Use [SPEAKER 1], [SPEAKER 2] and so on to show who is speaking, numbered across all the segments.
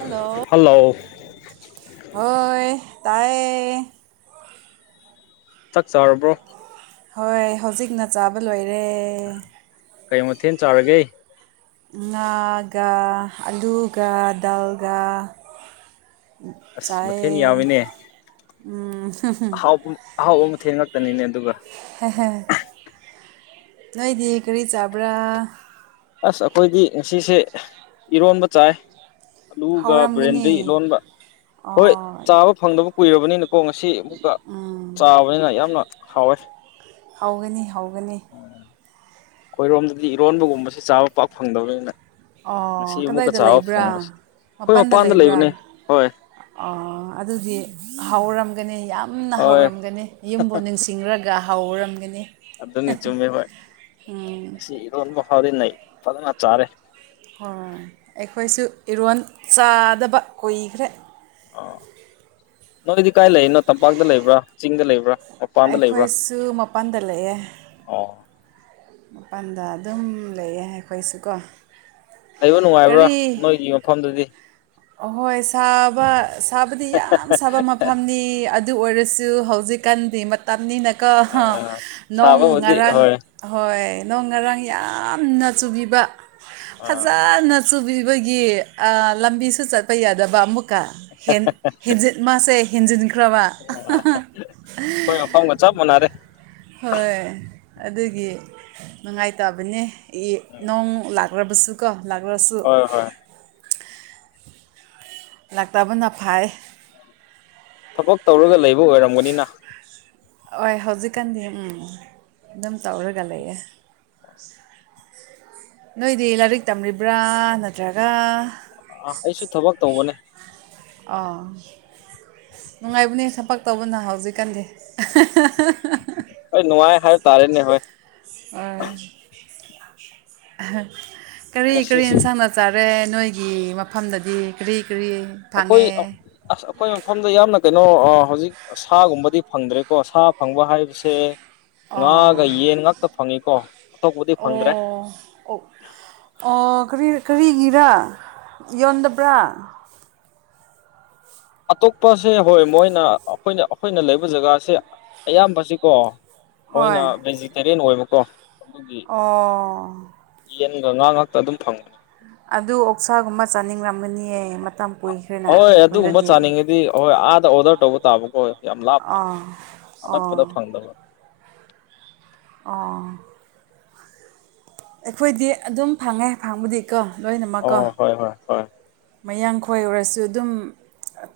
[SPEAKER 1] hello ꯍꯣꯏ ꯇꯥꯏꯌꯦ
[SPEAKER 2] ꯆꯛ ꯆꯔꯕ꯭ꯔꯣ
[SPEAKER 1] ꯍꯣꯏ ꯍꯧꯖꯤꯛꯅ ꯆꯥꯕ ꯂꯣꯏꯔꯦ
[SPEAKER 2] ꯀꯩ ꯃꯊꯦꯜ ꯆꯥꯔꯒꯦ
[SPEAKER 1] ꯉꯥꯒ ꯑꯂꯨꯒ ꯗꯗꯥꯜꯒ
[SPEAKER 2] ꯑꯁ ꯃꯊꯦꯜ ꯌꯥꯝꯃꯤꯅꯦ
[SPEAKER 1] ꯆꯦ
[SPEAKER 2] ꯑꯍꯥꯎꯕ ꯑꯍꯥꯎꯕ ꯃꯊꯦꯉꯛꯇꯅꯤꯅꯦ ꯑꯗꯨꯒ
[SPEAKER 1] ꯅꯣꯏꯗꯤ ꯀꯔꯤ ꯆꯥꯕ꯭ꯔꯥ
[SPEAKER 2] ꯑꯁ ꯑꯩꯈꯣꯏꯗꯤ ꯉꯁꯤꯁꯦ ꯏꯔꯣꯟꯕ ꯆꯥꯏ ꯑꯂꯨꯒ
[SPEAKER 1] ꯍꯧꯔꯝꯒꯅꯤ
[SPEAKER 2] ꯕ꯭ꯔꯦꯟꯗꯤ ꯂꯣꯟꯕ ꯍꯣꯏ
[SPEAKER 1] ꯑꯣ
[SPEAKER 2] ꯆꯥꯕ ꯐꯪꯗꯕ ꯀꯨꯏꯔꯕꯅꯤꯅꯀꯣ ꯉꯁꯤ ꯑꯃꯨꯛꯀ ꯆꯥꯕꯅꯤꯅ ꯌꯥꯝꯅ ꯍꯥꯎꯋꯦ
[SPEAKER 1] ꯍꯧꯒꯅꯤ ꯍꯧꯒꯅꯤ
[SPEAKER 2] ꯑꯩꯈꯣꯏꯔꯣꯝꯗꯗꯤ ꯏꯔꯣꯟꯕꯒꯨꯝꯕꯕꯁꯤ ꯆꯥꯕ ꯄꯥꯛ ꯐꯪꯗꯕꯅꯤꯅ ꯉꯁꯤ
[SPEAKER 1] ꯑꯣ
[SPEAKER 2] ꯑꯃꯨꯛꯀ
[SPEAKER 1] ꯀꯗꯥꯏꯗ
[SPEAKER 2] ꯆꯥꯕ
[SPEAKER 1] ꯂꯩꯕ꯭ꯔꯥ
[SPEAKER 2] ꯐꯪꯕꯁꯦ ꯑꯩꯈꯣꯏ ꯃꯄꯥꯟꯗ ꯂꯩꯕꯅꯦ ꯍꯣꯏ
[SPEAKER 1] ꯑꯗꯨꯗꯤ ꯍꯥꯎꯔꯝꯒꯅꯤ ꯌꯥꯝꯅ
[SPEAKER 2] ꯍꯣꯏ
[SPEAKER 1] ꯍꯥꯎꯔꯝꯒꯅꯤ ꯌꯨꯝꯕꯨ ꯅꯤꯡꯁꯤꯡꯉꯒ ꯈꯔ ꯍꯥꯎ ꯑꯣꯏꯔꯝꯒꯅꯤ
[SPEAKER 2] ꯑꯗꯨꯅꯤ ꯆꯨꯝꯃꯦ ꯍꯣꯏ ꯑꯁꯤ ꯏꯔꯣꯟꯕ ꯐꯥꯎꯗꯤ ꯅꯩ ꯐꯖꯅ ꯆꯥꯔꯦ
[SPEAKER 1] ꯍꯣꯏ ꯑꯩꯈꯣꯏꯁꯨ ꯏꯔꯣꯟ ꯆꯥꯗꯕ ꯀꯨꯏꯈ꯭ꯔꯦ
[SPEAKER 2] ꯑ ꯅꯣꯏꯗꯤ ꯀꯥꯏ ꯂꯩꯅꯣ ꯇꯝꯄꯥꯛꯇ ꯂꯩꯕ꯭ꯔꯥ ꯆꯤꯡꯗ ꯂꯩꯕ꯭ꯔꯥ ꯃꯄꯥꯟꯗ ꯂꯩꯕ꯭ꯔꯥ
[SPEAKER 1] ꯑꯩꯈꯣꯏꯁꯨ ꯃꯄꯥꯟꯗ ꯂꯩꯑꯦ
[SPEAKER 2] ꯑꯣ
[SPEAKER 1] ꯃꯄꯜꯗ ꯑꯗꯨꯝ ꯂꯩꯌꯦ ꯑꯩꯈꯣꯏꯁꯨꯀꯣ
[SPEAKER 2] ꯂꯩꯕ ꯅꯨꯡꯉꯥꯏꯕ꯭ꯔꯥ
[SPEAKER 1] ꯀꯔꯤ
[SPEAKER 2] ꯅꯣꯏꯒꯤ ꯃꯐꯝꯗꯨꯗꯤ
[SPEAKER 1] ꯑꯍꯣꯏ ꯁꯥꯕ ꯁꯥꯕꯗꯤ ꯌꯥꯝ ꯁꯥꯕ ꯃꯐꯝ ꯐꯝꯅꯤ ꯑꯗꯨ ꯑꯣꯏꯔꯁꯨ ꯍꯧꯖꯤꯛꯀꯥꯟꯗꯤ ꯇꯝꯅꯤꯅꯀꫭ
[SPEAKER 2] ꯑꯥ
[SPEAKER 1] ꯅꯣꯡ
[SPEAKER 2] ꯁꯥꯕꯕꯨꯗꯤ
[SPEAKER 1] ꯉꯔꯥꯡ
[SPEAKER 2] ꯍꯣꯏ
[SPEAKER 1] ꯍꯣꯏ ꯅꯣꯡ ꯉꯔꯥꯡ ꯌꯥꯝꯅ ꯆꯨꯕꯤꯕ
[SPEAKER 2] ꯑꯥ
[SPEAKER 1] ꯐꯖꯅ ꯆꯥꯛꯆꯨꯕꯤꯕꯒꯤ ꯂꯝꯕꯤꯁꯨ ꯆꯠꯄ ꯌꯥꯗꯕ ꯑꯃꯨꯛꯀ ꯍꯦꯟꯖꯤꯟ ꯃꯥꯁꯦ ꯍꯦꯟꯖꯤꯟꯈ꯭ꯔꯕ
[SPEAKER 2] ꯆꯕ ꯃꯅꯥꯔꯦ
[SPEAKER 1] ꯍꯣꯏ ꯑꯗꯨꯒꯤ ꯅꯨꯡꯉꯥꯏꯇꯕꯅꯦ ꯏ ꯅꯣꯡ ꯂꯥꯛ ꯂꯥꯛ꯭ꯔꯕꯁꯨ ꯀꯣ ꯂꯥꯛ꯭ꯔꯁꯨ
[SPEAKER 2] ꯍꯣꯏ ꯍꯣꯏ
[SPEAKER 1] ꯂꯥꯛꯇꯕꯅ ꯐꯥꯏ
[SPEAKER 2] ꯊꯕꯛ ꯇꯧꯔꯒ ꯂꯩꯕ ꯑꯣꯏꯔꯝꯒꯅꯤꯅ
[SPEAKER 1] ꯍꯣꯏ ꯍꯧꯖꯤꯛꯀꯥꯟꯗꯤ ꯎꯝ ꯑꯗꯨꯝ ꯇꯧꯔꯒ ꯂꯩꯌꯦ ꯅꯣꯏꯗꯤ ꯂꯥꯏꯔꯤꯛ ꯇꯝꯂꯤꯕ꯭ꯔꯥ ꯅꯠꯇ꯭ꯔꯒ
[SPEAKER 2] ꯑ ꯑꯩꯁꯨ ꯊꯕꯛ ꯇꯧꯕꯅꯦ
[SPEAKER 1] ꯑꯥ ꯅꯨꯡꯉꯥꯏꯕꯅꯦ ꯊꯕꯛ ꯇꯧꯕꯅ ꯍꯧꯖꯤꯛꯀꯥꯟꯗꯤ
[SPEAKER 2] ꯍꫭꯏ ꯅꯨꯡꯉꯥꯏ ꯍꯥꯏꯕ ꯇꯥꯔꯦꯅꯦ ꯍꯣꯏ
[SPEAKER 1] ꯑꯣ ꯀꯔꯤ ꯀꯔꯤ
[SPEAKER 2] ꯉꯁꯤꯁꯤ
[SPEAKER 1] ꯏꯟꯁꯥꯟ ꯆꯔꯦ ꯅꯣꯏꯒꯤ ꯃꯐꯝꯗꯗꯤ ꯀꯔꯤ ꯀꯔꯤ
[SPEAKER 2] ꯑꯩꯈꯣꯏ
[SPEAKER 1] ꯐꯪꯉꯦ
[SPEAKER 2] ꯑꯁ ꯑꯩꯈꯣꯏ ꯃꯐꯝꯗꫭ ꯌꯥꯝꯅ ꯀꯩꯅꯣ ꯍꯧꯖꯤꯛ ꯁꯥꯒꯨꯝꯕꯗꯤ ꯐꯪꯗ꯭ꯔꯦꯀꯣ ꯁꯥ ꯐꯪꯕ ꯍꯥꯏꯕꯁꯦ ꯉꯥꯒ
[SPEAKER 1] ꯑꯣ
[SPEAKER 2] ꯌꯦꯟ ꯉꯥꯛꯇ ꯐꯪꯉꯤꯀꯣ ꯑꯇꯣꯞꯄꯗꯤ ꯐꯪꯗ꯭ꯔꯦ
[SPEAKER 1] ꯑꯣ ꯑꯣꯔꯤ ꯀꯔꯤꯒꯤꯔꯥ ꯌꯣꯟꯗꯕ꯭ꯔꯥ
[SPEAKER 2] ꯑꯇꯣꯞꯄꯁꯦ ꯍꯣꯏ ꯃꯣꯏꯅ ꯑꯩꯈꯣꯏꯅ ꯑꯩꯈꯣꯏꯅ ꯂꯩꯕ ꯖꯒꯥꯁꯦ ꯑꯌꯥꯝꯕꯁꯤꯀꯣ ꯃꯣꯏꯅ
[SPEAKER 1] ꯍꯣꯏ
[SPEAKER 2] ꯚꯦꯖꯤꯇꯦꯔꯤꯌꯟ ꯑꯣꯏꯕꯀꯣ ꯑꯗꯨꯒꯤ
[SPEAKER 1] ꯑꯣ
[SPEAKER 2] ꯌꯦꯟꯒ ꯉꯥ ꯉꯥꯛꯇ ꯑꯗꯨꯝ ꯐꯪꯕꯅꯤ
[SPEAKER 1] ꯑꯗꯨ ꯑꯣꯛꯁꯥꯒꯨꯝꯕ ꯆꯥꯅꯤꯡꯔꯝꯒꯅꯤꯌꯦ ꯃꯇꯝ ꯀꯨꯏ
[SPEAKER 2] ꯍꯣꯏ ꯑꯗꯨꯒꯨꯝꯕ ꯆꯥꯅꯤꯡꯉꯤꯗꯤ ꯍꯣꯏ ꯑꯥꯗ ꯑꯣꯔꯗꯔ ꯇꯧꯕ ꯇꯥꯕꯀꯣꯣꯏ ꯌꯥꯝ ꯂꯥꯞꯅ
[SPEAKER 1] ꯑꯥ
[SPEAKER 2] ꯑꯅꯛꯄꯗ
[SPEAKER 1] ꯑꯣ
[SPEAKER 2] ꯐꯪꯗꯕ
[SPEAKER 1] ꯑꯣ ꯑꯩꯈꯣꯏꯗꯤ ꯑꯗꯨꯝ ꯐꯪꯉꯦ ꯐꯪꯕꯨꯗꯤꯀꯣ ꯂꯣꯏꯅꯃꯛꯀꯣ
[SPEAKER 2] ꯑꯣ ꯍꯣꯏ ꯍꯣꯏ ꯍꯣꯏ
[SPEAKER 1] ꯃꯌꯥꯡꯈꯣꯏ ꯑꯣꯏꯔꯁꯨ ꯑꯗꯨꯝ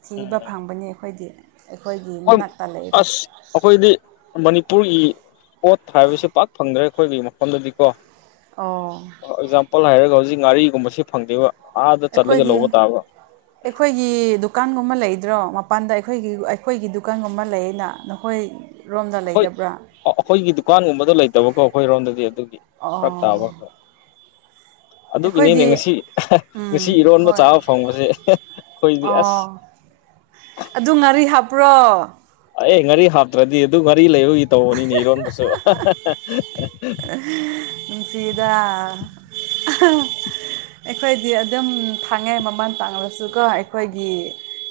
[SPEAKER 1] ꯊꯤꯕ
[SPEAKER 2] ꯎꯝ
[SPEAKER 1] ꯐꯪꯕꯅꯤ ꯑꯩꯈꯣꯏꯗꯤ ꯑꯩꯈꯣꯏꯒꯤ
[SPEAKER 2] ꯍꯣꯏ
[SPEAKER 1] ꯃꯅꯥꯛꯇ ꯂꯩꯔꯦ
[SPEAKER 2] ꯑꯁ ꯑꯩꯈꯣꯏꯗꯤ ꯃꯅꯤꯄꯨꯔꯒꯤ ꯄꯣꯠ ꯍꯥꯏꯕꯕꯁꯤ ꯄꯥꯛ ꯐꯪꯗ꯭ꯔꯦ ꯑꯩꯈꯣꯏꯒꯤ ꯃꯐꯝꯗꯗꯤ ꯀꯣ
[SPEAKER 1] ꯑꯣ
[SPEAKER 2] ꯐꫭꯔ ꯑꯦꯛꯖꯥꯝꯄꯜ ꯍꯥꯏꯔꯒ ꯍꯧꯖꯤꯛ ꯉꯥꯔꯤꯒꯨꯝꯕꯁꯤ ꯐꯪꯗꯦꯕ ꯑꯥꯗ ꯆꯠꯂꯒ
[SPEAKER 1] ꯑꯩꯈꯣꯏꯗꯤ
[SPEAKER 2] ꯂꯧꯕ ꯇꯥꯕ
[SPEAKER 1] ꯑꯩꯈꯣꯏꯒꯤ ꯗꯨꯀꯥꯟꯒꯨꯝꯕ ꯂꯩꯗ꯭ꯔꯣ ꯃꯄꯥꯟꯗ ꯑꯩꯈꯣꯏꯒꯤ ꯑꯩꯈꯣꯏꯒꯤ ꯗꯨꯀꯥꯟꯒꯨꯝꯕ ꯂꯩꯌꯦꯅ ꯅꯈꯣꯏ
[SPEAKER 2] ꯍꯈꯣꯏ ꯑꯩꯈꯣꯏꯒꯤ ꯗꯨꯀꯥꯟꯒꯨꯝꯕꯗꯣ ꯂꯩꯇꯕꯀꯣ ꯑꯩꯈꯣꯏꯔꯣꯝꯗꯗꯤ ꯑꯗꯨꯒꯤ ꯐꯔꯛ
[SPEAKER 1] ꯑꯣ
[SPEAKER 2] ꯇꯥꯕ ꯈꯔ [inaudible] ꯑꯗꯨꯒꯤꯅꯤꯅꯦ
[SPEAKER 1] ꯑꯩꯈꯣꯏꯗꯤ
[SPEAKER 2] ꯉꯁꯤ ꯉꯁꯤ
[SPEAKER 1] ꯎꯝ
[SPEAKER 2] ꯏꯔꯣꯟꯕ
[SPEAKER 1] ꯍꯣꯏ
[SPEAKER 2] ꯆꯥꯕ ꯐꯪꯕꯁꯦ ꯑꯩꯈꯣꯏꯗꯤ ꯑꯁ
[SPEAKER 1] ꯑꯣ ꯑꯗꯨ ꯉꯥꯔꯤ ꯍꯥꯞꯄ꯭ꯔꯣ
[SPEAKER 2] ꯑꯦ ꯉꯥꯔꯤ ꯍꯥꯞꯇ꯭ꯔꯗꯤ ꯑꯗꯨ ꯉꯥꯔꯤ ꯂꯩꯕꯒꯤ ꯇꯧꯕꯅꯤꯅꯤ ꯏꯔꯣꯟꯕꯁꯨ
[SPEAKER 1] ꯆꯗ ꯑꯩꯈꯣꯏꯗꯤ ꯑꯗꯨꯝ ꯐꯥꯡꯉꯦ ꯃꯃꯜ ꯇꯥꯡꯂꯁꯨꯀꯣ ꯑꯩꯈꯣꯏꯒꯤ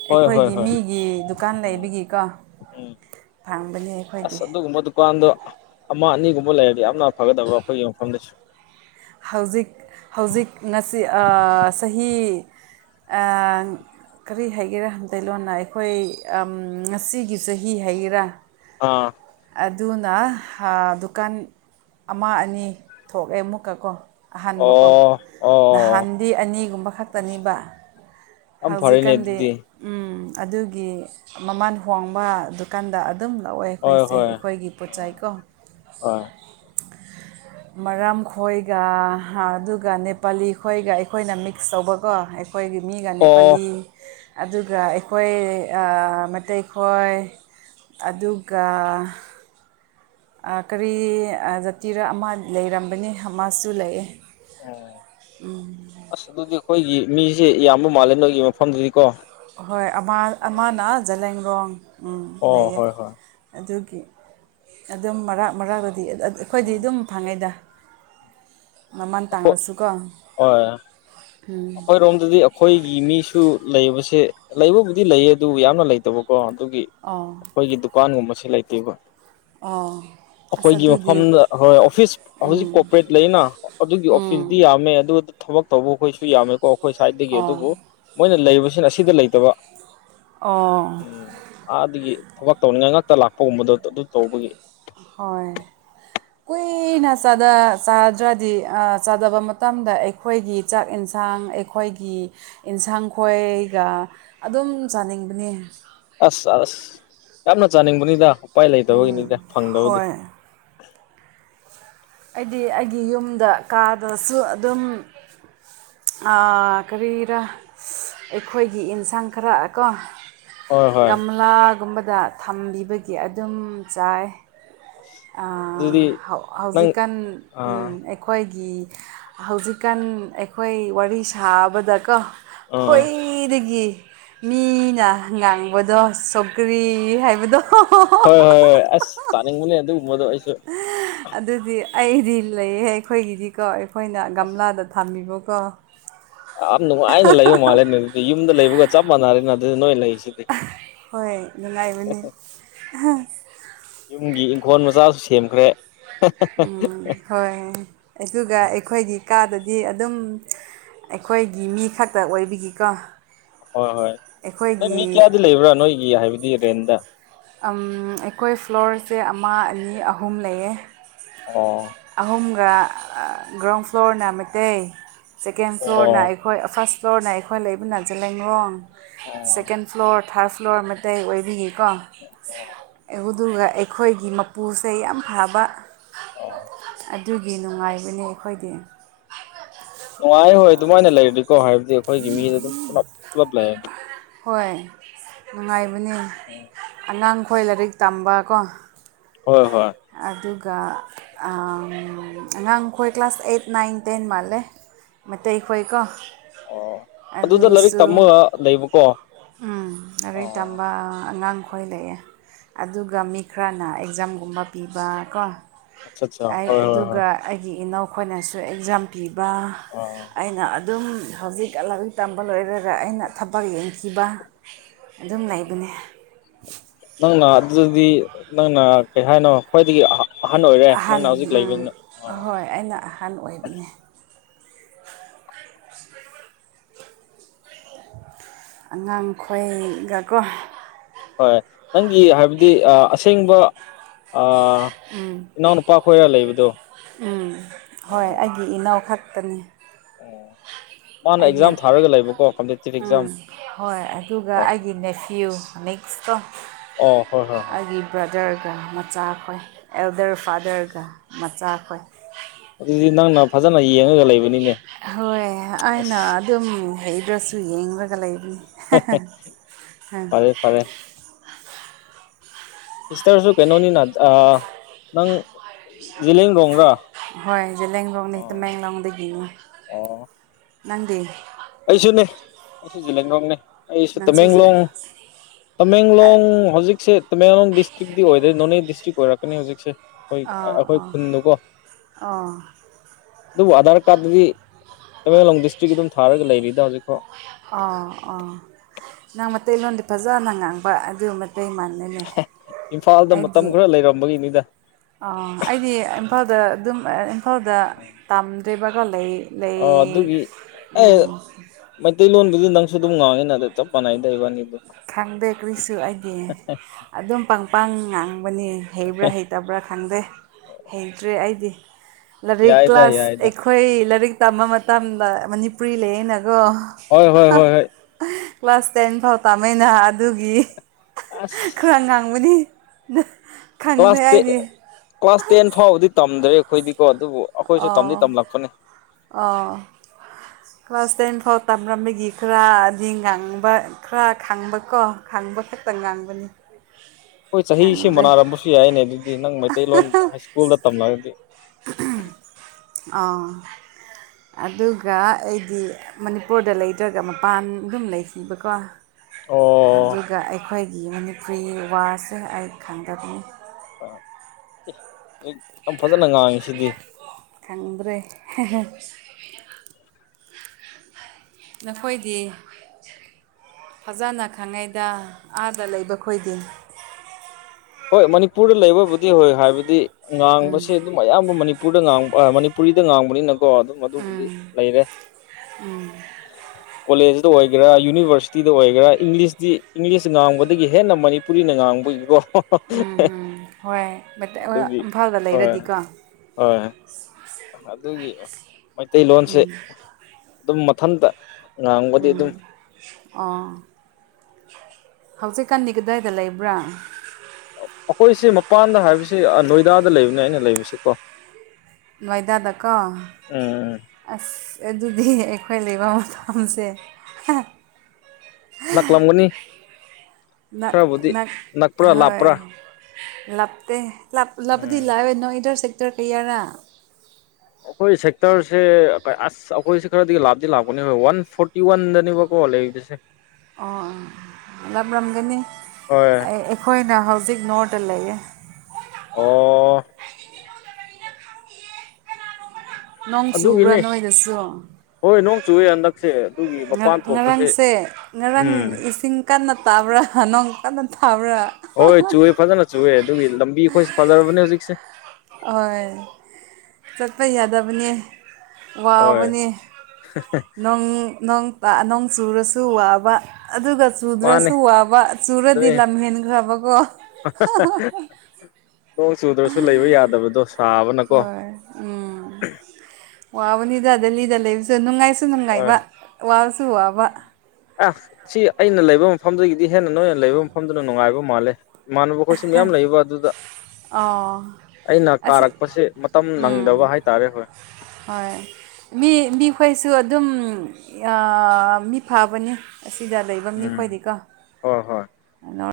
[SPEAKER 2] ꯍꯣꯏ ꯍꯣꯏ
[SPEAKER 1] ꯑꯩꯈꯣꯏꯒꯤ
[SPEAKER 2] ꯍꯣꯏ
[SPEAKER 1] ꯃꯤꯒꯤ ꯗꯨꯀꯥꯟ
[SPEAKER 2] ꯎꯝ
[SPEAKER 1] ꯂꯩꯕꯒꯤꯀꯣ
[SPEAKER 2] ꯎꯝ
[SPEAKER 1] ꯐꯪꯕꯅꯦ ꯑꯩꯈꯣꯏꯗꯤ
[SPEAKER 2] ꯑꯁ ꯑꯗꯨꯒꯨꯝꯕ ꯗꯨꯀꯥꯟꯗꯣ ꯑꯃ ꯑꯅꯤꯒꯨꯝꯕ ꯂꯩꯔꯗꯤ ꯌꯥꯝꯅ ꯐꯒꯗꯕ ꯑꯩꯈꯣꯏꯒꯤ ꯃꯐꯝꯗꯁꯨ
[SPEAKER 1] ꯍꯧꯖꯤꯛ ꯍꯧꯖꯤꯛ ꯆꯍꯤ ꯀꯔꯤ ꯍꯥꯏꯒꯦꯔꯥ ꯃꯩꯇꯩꯂꯣꯟꯅ ꯑꯩꯈꯣꯏ ꯉꯁꯤꯒꯤ ꯆꯍꯤ ꯍꯥꯏꯒꯦꯔꯥ
[SPEAKER 2] ꯑꯥ
[SPEAKER 1] ꯑꯗꯨꯅ ꯗꯨꯀꯥꯟ ꯑꯃ ꯑꯅꯤ ꯊꯣꯛꯑꯦ ꯑꯃꯨꯛꯀꯀꯣ ꯑꯍꯥꯟꯕꯀꯣ
[SPEAKER 2] ꯑꯣ ꯑꯣ
[SPEAKER 1] ꯅꯍꯥꯟꯗꯤ ꯑꯅꯤꯒꯨꯝꯕ
[SPEAKER 2] ꯑꯁ
[SPEAKER 1] ꯈꯛꯇꯅꯤꯕ
[SPEAKER 2] ꯌꯥꯝ ꯐꯔꯦꯅꯦ
[SPEAKER 1] ꯍꯧꯖꯤꯛꯀꯥꯟꯗꯤ
[SPEAKER 2] ꯑꯗꯨꯗꯤ
[SPEAKER 1] ꯎꯝ ꯑꯗꯨꯒꯤ ꯃꯃꯥꯟ ꯍꯣꯡꯕ ꯗꯨꯀꯥꯟꯗ ꯑꯗꯨꯝ ꯂꯧꯋꯦ
[SPEAKER 2] ꯍꯣꯏ
[SPEAKER 1] ꯑꯩꯈꯣꯏꯁꯦ ꯑꯩꯈꯣꯏꯒꯤ ꯄꯣꯠꯆꯩꯀꯣ
[SPEAKER 2] ꯑ
[SPEAKER 1] ꯃꯔꯝ ꯈꯣꯏꯒ ꯑꯗꯨꯒ ꯅꯦꯄꯥꯂꯤ ꯈꯣꯏꯒ ꯑꯩꯈꯣꯏꯅ ꯃꯤꯛꯁ ꯇꯧꯕꯀꯣ ꯑꯩꯈꯣꯏꯒꯤ ꯃꯤꯒ
[SPEAKER 2] ꯑꯣ
[SPEAKER 1] ꯅꯦꯄꯥꯂꯤ ꯑꯗꯨꯒ ꯑꯩꯈꯣꯏ ꯃꯩꯇꯩ ꯈꯣꯏ ꯑꯗꯨ ꯀꯥ ꯀꯔꯤ ꯖꯥꯇꯤꯔꯥ ꯑꯃ ꯂꯩꯔꯝꯕꯅꯤ ꯑꯃꯁꯨ ꯂꯩꯑ ꯎꯝ
[SPEAKER 2] ꯑꯁ ꯑꯗꯨꯗꯤ ꯑꯩꯈꯣꯏꯒꯤ ꯃꯤꯁꯦ ꯌꯥꯝꯕ ꯃꯥꯜꯂꯦ ꯅꯣꯏꯒꯤ ꯃꯐꯝꯗꯨꯗꯤ ꯀꯣ
[SPEAKER 1] ꯍꯣꯏ ꯑꯃ ꯑꯃꯅ ꯖꯂꯡꯂꯣꯡ ꯎꯝ
[SPEAKER 2] ꯑꯣ
[SPEAKER 1] ꯂꯩꯌꯦ
[SPEAKER 2] ꯍꯣꯏ ꯍꯣꯏ
[SPEAKER 1] ꯑꯗꯨꯒꯤ ꯑꯗꯨꯝ ꯃꯔꯥꯛ ꯃꯔꯥꯛꯇꯗꯤ ꯑꯩꯈꯣꯏꯗꯤ ꯑꯗꯨꯝ ꯐꯪꯉꯤꯗ ꯃꯃꯜ
[SPEAKER 2] ꯑꯩꯈꯣꯏ
[SPEAKER 1] ꯇꯥꯡꯔꯁꯨꯀꯣ ꯎꯝ
[SPEAKER 2] ꯔꯣꯝꯗꯗꯤ ꯑꯩꯈꯣꯏꯒꯤ ꯃꯤꯁꯨ ꯂꯩꯕꯁꯦ ꯂꯩꯕꯕꯨꯗꯤ ꯂꯩꯌꯦ ꯑꯗꯨꯕꯨ ꯌꯥꯝꯅ ꯂꯩꯇꯕꯀꯣ ꯑꯗꯨꯒꯤ
[SPEAKER 1] ꯑꯥ
[SPEAKER 2] ꯑꯩꯈꯣꯏꯒꯤ ꯗꯨꯀꯥꯟꯒꯨꯝꯕꯕꯁꯤ ꯂꯩꯇꯦꯕ
[SPEAKER 1] ꯑꯥ
[SPEAKER 2] ꯑꯩꯈꯣꯏꯒꯤ ꯃꯐꯝꯗ ꯍꯣꯏ ꯑꯣꯐꯤꯁ ꯍꯧꯖꯤꯛ
[SPEAKER 1] ꯎꯝ
[SPEAKER 2] ꯀꯣꯄꯔꯦꯠ ꯂꯩꯅ ꯑꯗꯨꯒꯤ
[SPEAKER 1] ꯎꯝ
[SPEAKER 2] ꯑꯣꯐꯤꯁꯇ ꯌꯥꯝꯃꯦ ꯑꯗꯨ ꯊꯕꯛ ꯇꯧꯕ ꯑꯩꯈꯣꯏꯁꯨ ꯌꯥꯝꯃꯦꯀꯣ ꯑꯩꯈꯣꯏ ꯁꯥꯏꯗꯒꯤ
[SPEAKER 1] ꯑꯣ
[SPEAKER 2] ꯑꯗꯨꯕꯨ ꯃꯣꯏꯅ ꯂꯩꯕꯁꯤꯅ ꯑꯁꯤꯗ ꯂꯩꯇꯕ
[SPEAKER 1] ꯑꯣ
[SPEAKER 2] ꯎꯝ ꯑꯥꯗꯒꯤ ꯊꯕꯛ ꯇꯧꯅꯤꯡꯉꯥꯏ ꯉꯛꯇ ꯂꯥꯛꯄꯒꯨꯝꯕꯗꯣ ꯑꯗꯨ ꯇꯧꯕꯒꯤ
[SPEAKER 1] ꯍꯣꯏ ꯀꯨꯏꯅ ꯆꯥꯗ꯭ꯔꯗꯤ ꯆꯥꯗꯕ ꯃꯇꯝꯗ ꯍꫭꯏꯒꯤ ꯆꯥꯛ ꯑꯦꯟꯁꯥꯡ ꯑꯩꯈꯣꯏꯒꯤ ꯌꯦꯟꯁꯥꯡ ꯈꯣꯏꯒ ꯑꯗꯨꯝ ꯆꯥꯅꯤꯡꯕꯅꯤ
[SPEAKER 2] ꯑꯁ ꯑꯁ ꯌꯥꯝꯅ ꯆꯥꯅꯤꯡꯕꯅꯤꯗ ꯎꯄꯥꯏ ꯂꯩꯇꯕꯒꯤꯅꯤꯗ ꯐꯪꯗꯕꯗꯤ
[SPEAKER 1] ꯍꯣꯏ ꯍꯥꯏꯗꯤ ꯑꯩꯒꯤ ꯌꯨꯝꯗ ꯀꯥꯗꯁꯨ ꯑꯗꯨꯝ ꯀꯔꯤꯔ ꯑꯩꯈꯣꯏꯒꯤ ꯌꯦꯟꯁꯥꯡ ꯈꯔ ꯀꯣ
[SPEAKER 2] ꯍꯣꯏ ꯍꯣꯏ
[SPEAKER 1] ꯒꯝꯂꯥꯒꯨꯝꯕꯗ ꯊꯝꯕꯤꯕꯒꯤ ꯑꯗꯨꯝ ꯆꯥꯏ
[SPEAKER 2] ꯑꯗꯨꯗꯤ ꯅꯪ
[SPEAKER 1] ꯍꯧꯖꯤꯛꯀꯥꯟ
[SPEAKER 2] ꯑꯥ
[SPEAKER 1] ꯑꯩꯈꯣꯏꯒꯤ ꯍꯧꯖꯤꯛꯀꯥꯟ ꯑꯩꯈꯣꯏ ꯋꯥꯔꯤ ꯁꯥꯕꯗꯀꯣ ꯍꯣꯏ
[SPEAKER 2] ꯑꯥ
[SPEAKER 1] ꯁꯤꯗꯒꯤ ꯃꯤꯅ ꯉꯥꯡꯕꯗꯣ ꯁꯧꯀ꯭ꯔꯤ ꯍꯥꯏꯕꯗꯣ
[SPEAKER 2] ꯍꯣꯏ ꯍꯣꯏ ꯍꯣꯏ ꯑꯁ ꯆꯥꯅꯤꯡꯕꯅꯦ ꯑꯗꯨ ꯎꯕꯗꯣ ꯑꯩꯁꯨ
[SPEAKER 1] ꯑꯗꯨꯗꯤ ꯑꯩꯗꯤ ꯂꯩꯌꯦꯍꯦ ꯑꯩꯈꯣꯏꯒꯤꯗꯤꯀꯣ ꯑꯩꯈꯣꯏꯅ
[SPEAKER 2] ꯑꯁ
[SPEAKER 1] ꯒꯝꯂꯥꯗ ꯊꯝꯕꯤꯕꯒꯣ
[SPEAKER 2] ꯌꯥꯝ ꯅꯨꯡꯉꯥꯏꯅ ꯂꯩꯕ ꯃꯥꯜꯂꯦꯅꯦ ꯑꯗꯨꯗꯤ ꯌꯨꯝꯗ ꯂꯩꯕꯒ ꯆꯞ ꯃꯥꯟꯅꯔꯦꯅ ꯑꯗꯨꯗ ꯅꯣꯏ ꯂꯩꯁꯤꯗꯤ
[SPEAKER 1] ꯍꯣꯏ ꯅꯨꯡꯉꯥꯏꯕꯅꯤ
[SPEAKER 2] ꯌꯨꯝꯒꯤ ꯏꯪꯈꯣꯜ ꯃꯆꯥꯁꯨ ꯁꯦꯝꯈ꯭ꯔꯦ
[SPEAKER 1] ꯎꯝ ꯍꯣꯏ ꯑꯗꯨꯒ ꯑꯩꯈꯣꯏꯒꯤ ꯀꯥꯗꯗꯤ ꯑꯗꯨꯝ ꯑꯩꯈꯣꯏꯒꯤ ꯃꯤ ꯈꯛꯇ ꯑꯣꯏꯕꯤꯒꯤꯀꯣ
[SPEAKER 2] ꯍꯣꯏ ꯍꯣꯏ ꯅꯣꯏ ꯃꯤ ꯀꯌꯥꯗꯤ ꯂꯩꯕ꯭ꯔꯥ ꯅꯣꯏꯒꯤ ꯍꯥꯏꯕꯗꯤ ꯔꯦꯟꯗ
[SPEAKER 1] ꯑꯩꯈꯣꯏ ꯐ꯭ꯂꯣꯔꯁꯦ ꯑꯃ ꯑꯅꯤ ꯑꯍꯨꯝ ꯂꯩꯌꯦ
[SPEAKER 2] ꯑꯣ
[SPEAKER 1] ꯑꯍꯨꯝꯒ ꯒ꯭ꯔꯥꯎꯟ ꯐ꯭ꯂꯣꯔꯅ ꯃꯩꯇꯩ ꯁꯦꯀꯦꯟ
[SPEAKER 2] ꯑꯣ
[SPEAKER 1] ꯐ꯭ꯂꯣꯔꯅ ꯑꯩꯈꯣꯏ ꯐꯥꯔꯁ ꯐ꯭ꯂꯣꯔꯅ ꯑꯩꯈꯣꯏ ꯂꯩꯕ ꯅꯥꯖ ꯂꯩꯔꯣꯡ ꯁꯦꯀꯦꯟ ꯐ꯭ꯂꯣꯔ ꯊꯥꯔꯠ ꯐ꯭ꯂꯣꯔ ꯃꯇꯩ ꯑꯣꯏꯕꯤꯌꯦꯀꯣ ꯑꯗꯨꯒ ꯑꯩꯈꯣꯏꯒꯤ ꯃꯄꯨꯁꯦ ꯌꯥꯝ ꯐꯕ ꯑꯗꯨꯒꯤ ꯅꯨꯡꯉꯥꯏꯕꯅꯤ ꯑꯩꯈꯣꯏꯗꯤ
[SPEAKER 2] ꯅꯨꯡꯉꯥꯏꯍꯣꯏ ꯑꯗꯨꯃꯥꯏꯅ ꯂꯩꯔꯗꯤꯀꯣ ꯍꯥꯏꯕꯗꯤ ꯑꯩꯈꯣꯏꯒꯤ ꯃꯤꯗ ꯑꯗꯨꯝ ꯄꯨꯂꯞ ꯄꯨꯂꯞ ꯂꯩꯔꯅꯤ
[SPEAKER 1] ꯍꯣꯏ ꯅꯨꯡꯉꯥꯏꯕꯅꯤ ꯑꯉꯥꯡꯈꯣꯏ ꯂꯥꯏꯔꯤꯛ ꯇꯝꯕ ꯀꯣ
[SPEAKER 2] ꯍꯣꯏ ꯍꯣꯏ
[SPEAKER 1] ꯑꯗꯨꯒ ꯑꯉꯥꯡꯈꯣꯏ ꯀ꯭ꯂꯥꯁ ꯑꯩꯠ ꯅꯥꯏꯟ ꯇꯦꯟ ꯃꯥꯜꯂꯦ ꯃꯇꯩꯩ ꯈꯣꯏꯀꯣ
[SPEAKER 2] ꯑꯣ ꯑꯗꯨꯗ ꯂꯥꯏꯔꯤꯛ ꯇꯝꯃꯒ ꯂꯩꯕꯀꯣ
[SPEAKER 1] ꯎꯝ ꯂꯔꯩ
[SPEAKER 2] ꯑꯣ
[SPEAKER 1] ꯇꯝꯕ ꯑꯉꯥꯡꯈꯣꯏ ꯂꯩꯑꯦ ꯑꯗꯨꯒ ꯃꯤ ꯈꯔꯅ ꯑꯩ ꯑꯦꯛꯖꯥꯝꯒꯨꯝꯕ ꯄꯤꯕ ꯀꯣ
[SPEAKER 2] ꯑꯠꯆꯥ ꯑꯠꯆꯥ
[SPEAKER 1] ꯑꯩ
[SPEAKER 2] ꯍꯣꯏ ꯍꯣꯏ ꯍꯣꯏ
[SPEAKER 1] ꯑꯗꯨꯒ ꯑꯩꯒꯤ ꯏꯅꯧ ꯑꯩꯈꯣꯏꯅꯁꯨ ꯑꯦꯛꯖꯥꯝ ꯄꯤꯕ
[SPEAKER 2] [inaudible]
[SPEAKER 1] ꯑꯩꯅ ꯑꯗꯨꯝ ꯍꯧꯖꯤꯛ ꯂꯥꯏꯔꯤꯛ ꯇꯝꯕ ꯂꯣꯏꯔꯒ ꯑꯩꯅ ꯊꯕꯛ ꯌꯦꯡꯈꯤꯕ ꯑꯗꯨꯝ ꯂꯩꯕꯅꯦ
[SPEAKER 2] ꯅꯪꯅ ꯑꯗꯨꯗꯗꯤ ꯅꯪꯅ ꯀꯩ ꯍꯥꯏꯅꯣ ꯈ꯭ꯋꯥꯏꯗꯒꯤ ꯑꯍꯟ ꯑꯣꯏꯔꯦ ꯅꯪꯅ ꯍꯧꯖꯤꯛ ꯂꯩꯕꯅꯤꯅ ꯑꯥ
[SPEAKER 1] ꯑꯍꯣꯏ ꯑꯩꯅ ꯑꯍꯥꯟꯕ ꯑꯣꯏꯕꯅꯦ ꯑꯉꯥꯡꯈꯣꯏꯒꯀꯣ
[SPEAKER 2] ꯍꯣꯏ ꯅꯪꯒꯤ ꯍꯥꯏꯕꯗꯤ ꯑꯁꯦꯡꯕ
[SPEAKER 1] ꯎꯝ
[SPEAKER 2] ꯏꯅꯥꯎꯅꯨꯄꯥ ꯈꯣꯏꯔ ꯂꯩꯕꯗꯣ
[SPEAKER 1] ꯎꯝ ꯍꯣꯏ
[SPEAKER 2] ꯑꯣ
[SPEAKER 1] ꯑꯩꯒꯤ ꯏꯅꯥꯎ ꯈꯛꯇꯅꯤ
[SPEAKER 2] ꯃꯥꯅ
[SPEAKER 1] ꯑꯩꯒꯤ
[SPEAKER 2] ꯑꯦꯛꯖꯥꯝ ꯊꯥꯔꯒ ꯂꯩꯕꯀꯣ ꯀꯝꯄꯤꯇꯤꯞ ꯑꯦꯛꯖꯥꯝ
[SPEAKER 1] ꯍꯣꯏ ꯑꯗꯨꯒ ꯑꯩꯒꯤ ꯅꯦꯐ꯭ꯌꯨ ꯅꯅꯤꯛꯁꯇꯣ
[SPEAKER 2] ꯑꯣ ꯍꯣꯏ ꯍꯣꯏ ꯍꯣꯏ
[SPEAKER 1] ꯑꯩꯒꯤ ꯕ꯭ꯔꯗꯔꯒ ꯃꯆꯥꯈꯣꯏ ꯑꯦꯜꯗꯔ ꯐꯥꯗꯔꯒ ꯃꯆꯥ ꯈꯣꯏ
[SPEAKER 2] ꯑꯗꯨꯗꯤ ꯅꯪꯅ ꯐꯖꯅ ꯌꯦꯡꯉꯒ ꯂꯩꯕ
[SPEAKER 1] ꯍꯣꯏ ꯑꯩꯅ ꯑꯗꯨꯝ ꯍꯩꯗ꯭ꯔꯁꯨ ꯌꯦꯡꯂꯡꯒ ꯂꯩꯕꯤ
[SPEAKER 2] ꯐꯔꯦ ꯐꯔꯦ ꯁꯤꯁꯇꯔꯁꯨ ꯀꯩꯅꯣꯅꯤꯅ ꯅꯪ ꯖꯤꯂꯦꯡ ꯔꯣꯡꯕ꯭ꯔꯥ
[SPEAKER 1] ꯍꯣꯏꯁꯦꯡꯂꯣꯡ ꯇꯃꯦꯡꯂꯣꯡꯗꯒꯤ
[SPEAKER 2] ꯑꯣ
[SPEAKER 1] ꯅꯪꯗꯤ
[SPEAKER 2] ꯑꯩꯁꯨꯅꯦ ꯑꯩꯁꯨ ꯖꯤꯂꯒꯣꯡꯅꯦ ꯑꯩꯁꯨ
[SPEAKER 1] ꯅꯪꯁꯨ
[SPEAKER 2] ꯇꯃꯦꯡꯂꯣꯡ
[SPEAKER 1] ꯑꯣ
[SPEAKER 2] ꯇꯃꯦꯡꯂꯣꯡ ꯍꯧꯖꯤꯛꯁꯦꯠ ꯇꯃꯦꯡꯂꯣꯡ ꯗꯤꯁꯇ꯭ꯔꯤꯛꯇꯤ ꯑꯣꯏꯔꯦ ꯅꯣꯅꯦ ꯗꯤꯁꯇ꯭ꯔꯤꯛ ꯑꯣꯏꯔꯛꯀꯅꯤ ꯍꯧꯛꯁꯦ ꯑꯩꯈꯣꯏ ꯑꯩꯈꯣꯏ
[SPEAKER 1] ꯑꯣ
[SPEAKER 2] ꯈꯨꯟꯗꯨꯀꯣ
[SPEAKER 1] ꯑꯣ
[SPEAKER 2] ꯑꯗꯨꯕꯨ ꯑꯙꯥꯔ ꯀꯥꯔꯠꯇꯗꯤ ꯇꯃꯦꯡꯂꯣꯡ ꯗꯤꯁꯇ꯭ꯔꯤꯛꯀꯤ ꯑꯗꯨꯝ ꯊꯥꯔꯒ ꯂꯩꯔꯤꯗ ꯍꯧꯖꯤꯛꯐꯥꯎ
[SPEAKER 1] ꯑꯣ ꯑꯣ ꯅꯪ ꯃꯩꯇꯩꯂꯣꯟꯗꯤ ꯐꯖꯅ ꯉꯥꯡꯕ ꯑꯗꯨ ꯂꯩ ꯃꯥꯟꯅ
[SPEAKER 2] ꯏꯝꯐꯥꯜꯗ ꯃꯇꯝ ꯈꯔ ꯂꯩꯔꯝꯕꯒꯤꯅꯤꯗ
[SPEAKER 1] ꯑ ꯑꯩꯗꯤ ꯏꯝꯐꯥꯜꯗ ꯑꯗꯨꯝ ꯏꯝꯐꯥꯜꯗ ꯇꯝꯗ꯭ꯔꯤꯕꯒ ꯂꯩ
[SPEAKER 2] ꯑꯣ
[SPEAKER 1] ꯂꯩ
[SPEAKER 2] ꯑꯗꯨꯒꯤ ꯑꯩ ꯃꯩꯇꯩꯂꯣꯟꯒꯤꯗꯤ ꯅꯪꯁꯨ ꯑꯗꯨꯝ ꯉꯥꯡꯉꯤꯅ ꯑꯗ ꯆꯞ ꯃꯥꯟꯅꯩꯗꯩꯕꯅꯤꯗꯣ
[SPEAKER 1] ꯈꯥꯡꯗꯦ ꯀꯔꯤꯁꯨ ꯑꯩꯗꯤ ꯑꯗꯨꯝ ꯄꯪꯄꯪ ꯉꯥꯡꯕꯅꯤ ꯍꯩꯕ꯭ꯔꯥ ꯍꯩ ꯍꯇꯕ꯭ꯔꯥ ꯈꯪꯗꯦ ꯍꯩꯇ꯭ꯔꯦ ꯑꯩꯗꯤ ꯂꯥꯏꯔꯤꯛ
[SPEAKER 2] ꯌꯥꯏꯗ
[SPEAKER 1] ꯀ꯭ꯂꯥꯁ ꯑꯩ
[SPEAKER 2] ꯌꯥꯏꯗ
[SPEAKER 1] ꯑꯩꯈꯣꯏ ꯂꯥꯏꯔꯤꯛ ꯇꯝꯕ ꯃꯇꯝꯗ ꯃꯅꯤꯄꯨꯔꯤ ꯂꯩ ꯑꯩꯅꯀꯣ
[SPEAKER 2] ꯍꯣꯏ ꯍꯣꯏ ꯍꯣꯏ ꯍꯣꯏ
[SPEAKER 1] ꯀ꯭ꯂꯥꯁ ꯇꯦꯟ ꯐꯥꯎ ꯇꯥꯃꯩꯅ ꯑꯗꯨꯒꯤ
[SPEAKER 2] ꯑꯁ
[SPEAKER 1] ꯈꯔ ꯉꯥꯡꯕꯅꯤ [unintelligible]
[SPEAKER 2] ꯀ꯭ꯂꯥꯁ ꯇꯦꯟ
[SPEAKER 1] ꯑꯩꯗꯤ
[SPEAKER 2] ꯀ꯭ꯂꯥꯁ ꯇꯦꯟ ꯐꯥꯎꯕꯗꯤ ꯇꯝꯗ꯭ꯔꯦ ꯑꯩꯈꯣꯏꯗꯤꯀꯣ ꯑꯗꯨꯕꯨ ꯑꯩꯈꯣꯏꯁꯨ ꯇꯝꯗꯤ
[SPEAKER 1] ꯑꯣ
[SPEAKER 2] ꯇꯝꯂꯛꯄꯅꯤ
[SPEAKER 1] ꯑꯣ ꯀ꯭ꯂꯥꯁ ꯇꯦꯟ ꯐꯥꯎ ꯇꯝꯔꯝꯕꯒꯤ ꯈꯔꯗꯤ ꯉꯥꯡꯕ ꯈꯔ ꯈꯥꯡꯕꯀꯣ ꯈꯥꯡꯕ ꯈꯛꯇ ꯉꯥꯡꯕꯅꯤ
[SPEAKER 2] ꯍꯣꯏ ꯆꯍꯤꯁꯤ
[SPEAKER 1] ꯈꯪꯗ꯭ꯔꯦ
[SPEAKER 2] ꯃꯅꯥꯔꯝꯕꯁꯨ ꯌꯥꯏꯅꯦ ꯑꯗꯨꯗꯤ ꯅꯪ ꯃꯩꯇꯩꯂꯣꯟ ꯍꯥꯏ ꯁ꯭ꯀꯨꯜꯗ ꯇꯝꯂꯒꯗꯤ
[SPEAKER 1] ꯑꯥ ꯑꯗꯨꯒ ꯑꯩꯗꯤ ꯃꯅꯤꯄꯨꯔꯗ ꯂꯩꯇ꯭ꯔꯒ ꯃꯄꯥꯟ ꯑꯗꯨꯝ ꯂꯩꯈꯤꯕꯀꯣ
[SPEAKER 2] ꯑꯣ
[SPEAKER 1] ꯑꯗꯨꯒ ꯑꯩꯈꯣꯏꯒꯤ ꯃꯅꯤꯄꯨꯔꯤ ꯋꯥꯁꯁꯦ ꯑꯩ ꯈꯪꯗꯕꯅꯤ
[SPEAKER 2] ꯑꯦ ꯍꯧꯖꯤꯛ ꯌꯥꯝ ꯐꯖꯅ ꯉꯥꯡꯉꯤꯁꯤꯗꯤ
[SPEAKER 1] ꯈꯪꯗ꯭ꯔꯦ ꯅꯈꯣꯏꯗꯤ ꯐꯖꯅ ꯈꯪꯉꯤꯗ ꯑꯥꯗ ꯂꯩꯕ ꯈꯣꯏꯗꯤ
[SPEAKER 2] ꯍꯣꯏ ꯃꯅꯤꯄꯨꯔꯗ ꯂꯩꯕꯕꯨꯗꯤ ꯍꯣꯏ ꯍꯥꯏꯕꯗꯤ
[SPEAKER 1] ꯎꯝ
[SPEAKER 2] ꯉꯥꯡꯕꯁꯦ ꯑꯗꯨꯝ ꯃꯌꯥꯝꯕ ꯃꯅꯤꯄꯨꯔꯗꯥ ꯃꯅꯤꯄꯨꯔꯤꯗ ꯉꯥꯡꯕꯅꯤꯅ ꯀꯣ ꯑꯗꯨꯝ ꯑꯗꯨꯕꯨꯗꯤ
[SPEAKER 1] ꯎꯝ
[SPEAKER 2] ꯂꯩꯔꯦ ꯀꯣꯂꯦꯖꯗ ꯑꯣꯏ ꯑꯣꯏꯒꯦꯔꯥ ꯌꯨꯅꯤꯚꯔꯁꯤꯇꯤꯗ ꯑꯣꯏꯒꯦꯔꯥ ꯏꯪꯂꯤꯁꯇꯤ ꯏꯪꯂꯤꯁ ꯉꯥꯡꯕꯗꯒꯤ ꯍꯦꯟꯅ ꯃꯅꯤꯄꯨꯔꯤꯅ ꯉꯥꯡꯕ ꯢꯕꯣ
[SPEAKER 1] ꯎꯝ ꯎꯝ ꯍꯣꯏ
[SPEAKER 2] ꯑꯗꯨꯒꯤ
[SPEAKER 1] ꯏꯝꯐꯥꯜꯗ
[SPEAKER 2] ꯍꯣꯏ
[SPEAKER 1] ꯂꯩꯔꯗꯤꯀꯣ
[SPEAKER 2] ꯍꯣꯏ ꯑꯗꯨꯒꯤ ꯃꯩꯇꯩꯂꯣꯟꯁꯦ
[SPEAKER 1] ꯎꯝ
[SPEAKER 2] ꯑꯗꯨꯝ ꯃꯊꯟꯇ ꯉꯥꯡꯕꯗꯤ
[SPEAKER 1] ꯎꯝ
[SPEAKER 2] ꯑꯗꯨꯝ
[SPEAKER 1] ꯑꯣ ꯍꯧꯖꯤꯛꯀꯥꯟꯗꯤ ꯀꯗꯥꯏꯗ ꯂꯩꯕ꯭ꯔꯥ
[SPEAKER 2] ꯑꯩꯈꯣꯏꯁꯤ ꯃꯄꯥꯟꯗ ꯍꯥꯏꯕꯁꯤ ꯅꯣꯏꯗꯥꯗ ꯂꯩꯕꯅꯦ ꯑꯩꯅ ꯂꯩꯕꯁꯤ ꯀꯣ
[SPEAKER 1] ꯅꯣꯏꯗꯥꯗ ꯀꯣ
[SPEAKER 2] ꯎꯝ
[SPEAKER 1] ꯑꯁ ꯑꯗꯨꯗꯤ ꯑꯩꯈꯣꯏ ꯂꯩꯕ ꯃꯐꯝꯁꯦ
[SPEAKER 2] ꯅꯛꯂꯝꯒꯅꯤ
[SPEAKER 1] ꯅ
[SPEAKER 2] ꯈꯔꯕꯨꯗꯤ
[SPEAKER 1] ꯅ
[SPEAKER 2] ꯅꯛꯄ꯭ꯔꯥ
[SPEAKER 1] ꯍꯣꯏ
[SPEAKER 2] ꯂꯥꯞꯄ꯭ꯔꯥ
[SPEAKER 1] ꯂꯥꯞꯇꯦ ꯂꯥꯞꯂꯕꯗꯤ
[SPEAKER 2] ꯎꯝ
[SPEAKER 1] ꯂꯥꯛꯑꯣꯏ ꯅꯣꯏ ꯁꯦꯛꯇꯔ ꯀꯌꯥꯔꯥ
[SPEAKER 2] ꯑꯩꯈꯣꯏ ꯁꯦꯛꯇꯔꯁꯦ ꯑꯁ ꯑꯩꯈꯣꯏꯁꯦ ꯈꯔꯗꯤ ꯂꯥꯞꯇꯤ ꯂꯥꯛꯄꯅꯤ ꯋꯥꯟ ꯐꯣꯔꯇꯤ ꯋꯥꯟ ꯗꯅꯦꯕꯀꯣ ꯂꯩꯔꯤꯕꯁꯦ [inaudible]
[SPEAKER 1] ꯑꯣ ꯂꯥꯞꯂꯝꯒꯅꯤ
[SPEAKER 2] ꯍꯣꯏ
[SPEAKER 1] ꯑꯩꯈꯣꯏꯅ ꯍꯧꯖꯤꯛ ꯅꯣꯔꯠꯇ ꯂꯩꯌꯦ
[SPEAKER 2] ꯑꯣ
[SPEAKER 1] ꯅꯣꯡ ꯆꯨꯕ꯭ꯔꯥ
[SPEAKER 2] ꯑꯗꯨꯒꯤꯅꯤ
[SPEAKER 1] ꯅꯣꯏꯗꯁꯨ
[SPEAKER 2] ꯍꯣꯏ ꯅꯣꯡ ꯆꯨꯑꯦ ꯍꯟꯗꯛꯁꯦ ꯑꯗꯨꯒꯤ ꯃꯄꯥꯟ
[SPEAKER 1] ꯉꯔꯥꯡ
[SPEAKER 2] ꯊꯣꯛꯄꯁꯦ
[SPEAKER 1] ꯁꯦ ꯉꯔꯥꯡ
[SPEAKER 2] ꯎꯝ
[SPEAKER 1] ꯏꯁꯤꯡ ꯀꯟꯅ ꯇꯥꯕ꯭ꯔꯥ ꯅꯣꯡ ꯀꯟꯅ ꯊꯥꯕ꯭ꯔꯥ
[SPEAKER 2] ꯍꯣꯏ ꯆꯨꯑꯦ ꯐꯖꯅ ꯆꯨꯑꯦ ꯑꯗꯨꯒꯤ ꯂꯝꯕꯤ ꯑꯩꯈꯣꯏꯁꯦ ꯐꯖꯔꯕꯅꯦ ꯍꯧꯖꯤꯛꯁꯦ
[SPEAKER 1] ꯍꯣꯏ ꯆꯠꯄ ꯌꯥꯗꯕꯅꯦ
[SPEAKER 2] ꯍꯣꯏ
[SPEAKER 1] ꯋꯥꯕꯅꯦ ꯅꯣꯡ ꯄꯥ ꯅꯣꯡ ꯆꯨꯔꯁꯨ ꯋꯥꯕ ꯑꯗꯨꯒ
[SPEAKER 2] ꯃꯥꯅꯦ
[SPEAKER 1] ꯆꯨꯗ꯭ꯔꯁꯨ ꯋꯥꯕ ꯆꯨꯔꯗꯤ
[SPEAKER 2] ꯑꯗꯨꯅꯦ
[SPEAKER 1] ꯂꯝꯍꯦꯟꯈ꯭ꯔꯕꯀꯣ
[SPEAKER 2] ꯅꯣꯡ ꯆꯨꯗ꯭ꯔꯁꯨ ꯂꯩꯕ ꯌꯥꯗꯕꯗꯣ ꯁꯥꯕꯅꯀꯣ
[SPEAKER 1] ꯍꯣꯏ ꯎꯝ ꯋꯥꯕꯅꯤꯗ ꯗꯦꯂꯤꯗꯥ ꯂꯩꯕꯁꯦ ꯅꯨꯡꯉꯥꯏ ꯁꯨ
[SPEAKER 2] ꯍꯣꯏ
[SPEAKER 1] ꯅꯨꯡꯉꯥꯏꯕ ꯋꯥꯕꯁꯨ ꯋꯥꯕ
[SPEAKER 2] ꯑ ꯁꯤ ꯑꯩꯅ ꯂꯩꯕ ꯃꯐꯝꯗꯒꯤꯗꯤ ꯍꯦꯟꯅ ꯅꯣꯏꯅ ꯂꯩꯕ ꯃꯐꯝꯗꯨꯅ ꯅꯨꯡꯉꯥꯏꯕ ꯃꯥꯜꯂꯦ ꯏꯃꯥꯟꯅꯕ ꯈꯣꯏꯁꯨ ꯃꯌꯥꯝ ꯂꯩꯕ ꯑꯗꯨꯗ
[SPEAKER 1] ꯑꯥ
[SPEAKER 2] ꯑꯩꯅ
[SPEAKER 1] ꯑꯁꯤ
[SPEAKER 2] ꯀꯥꯔꯛꯄꯁꯤ ꯃꯇꯝ
[SPEAKER 1] ꯎꯝ
[SPEAKER 2] ꯅꯪꯗꯕ ꯍꯥꯏꯇꯥꯔꯦ ꯍꯣꯏ
[SPEAKER 1] ꯍꯣꯏ ꯃꯤ ꯃꯤꯈꯣꯏꯁꯨ ꯑꯗꯨꯝ ꯃꯤ ꯐꯕꯅꯤ ꯑꯁꯤꯗ ꯂꯩꯕ ꯂꯩꯕ
[SPEAKER 2] ꯎꯝ
[SPEAKER 1] ꯃꯤꯈꯣꯏꯗꯤꯀꯣ
[SPEAKER 2] ꯍꯣꯏ ꯍꯣꯏ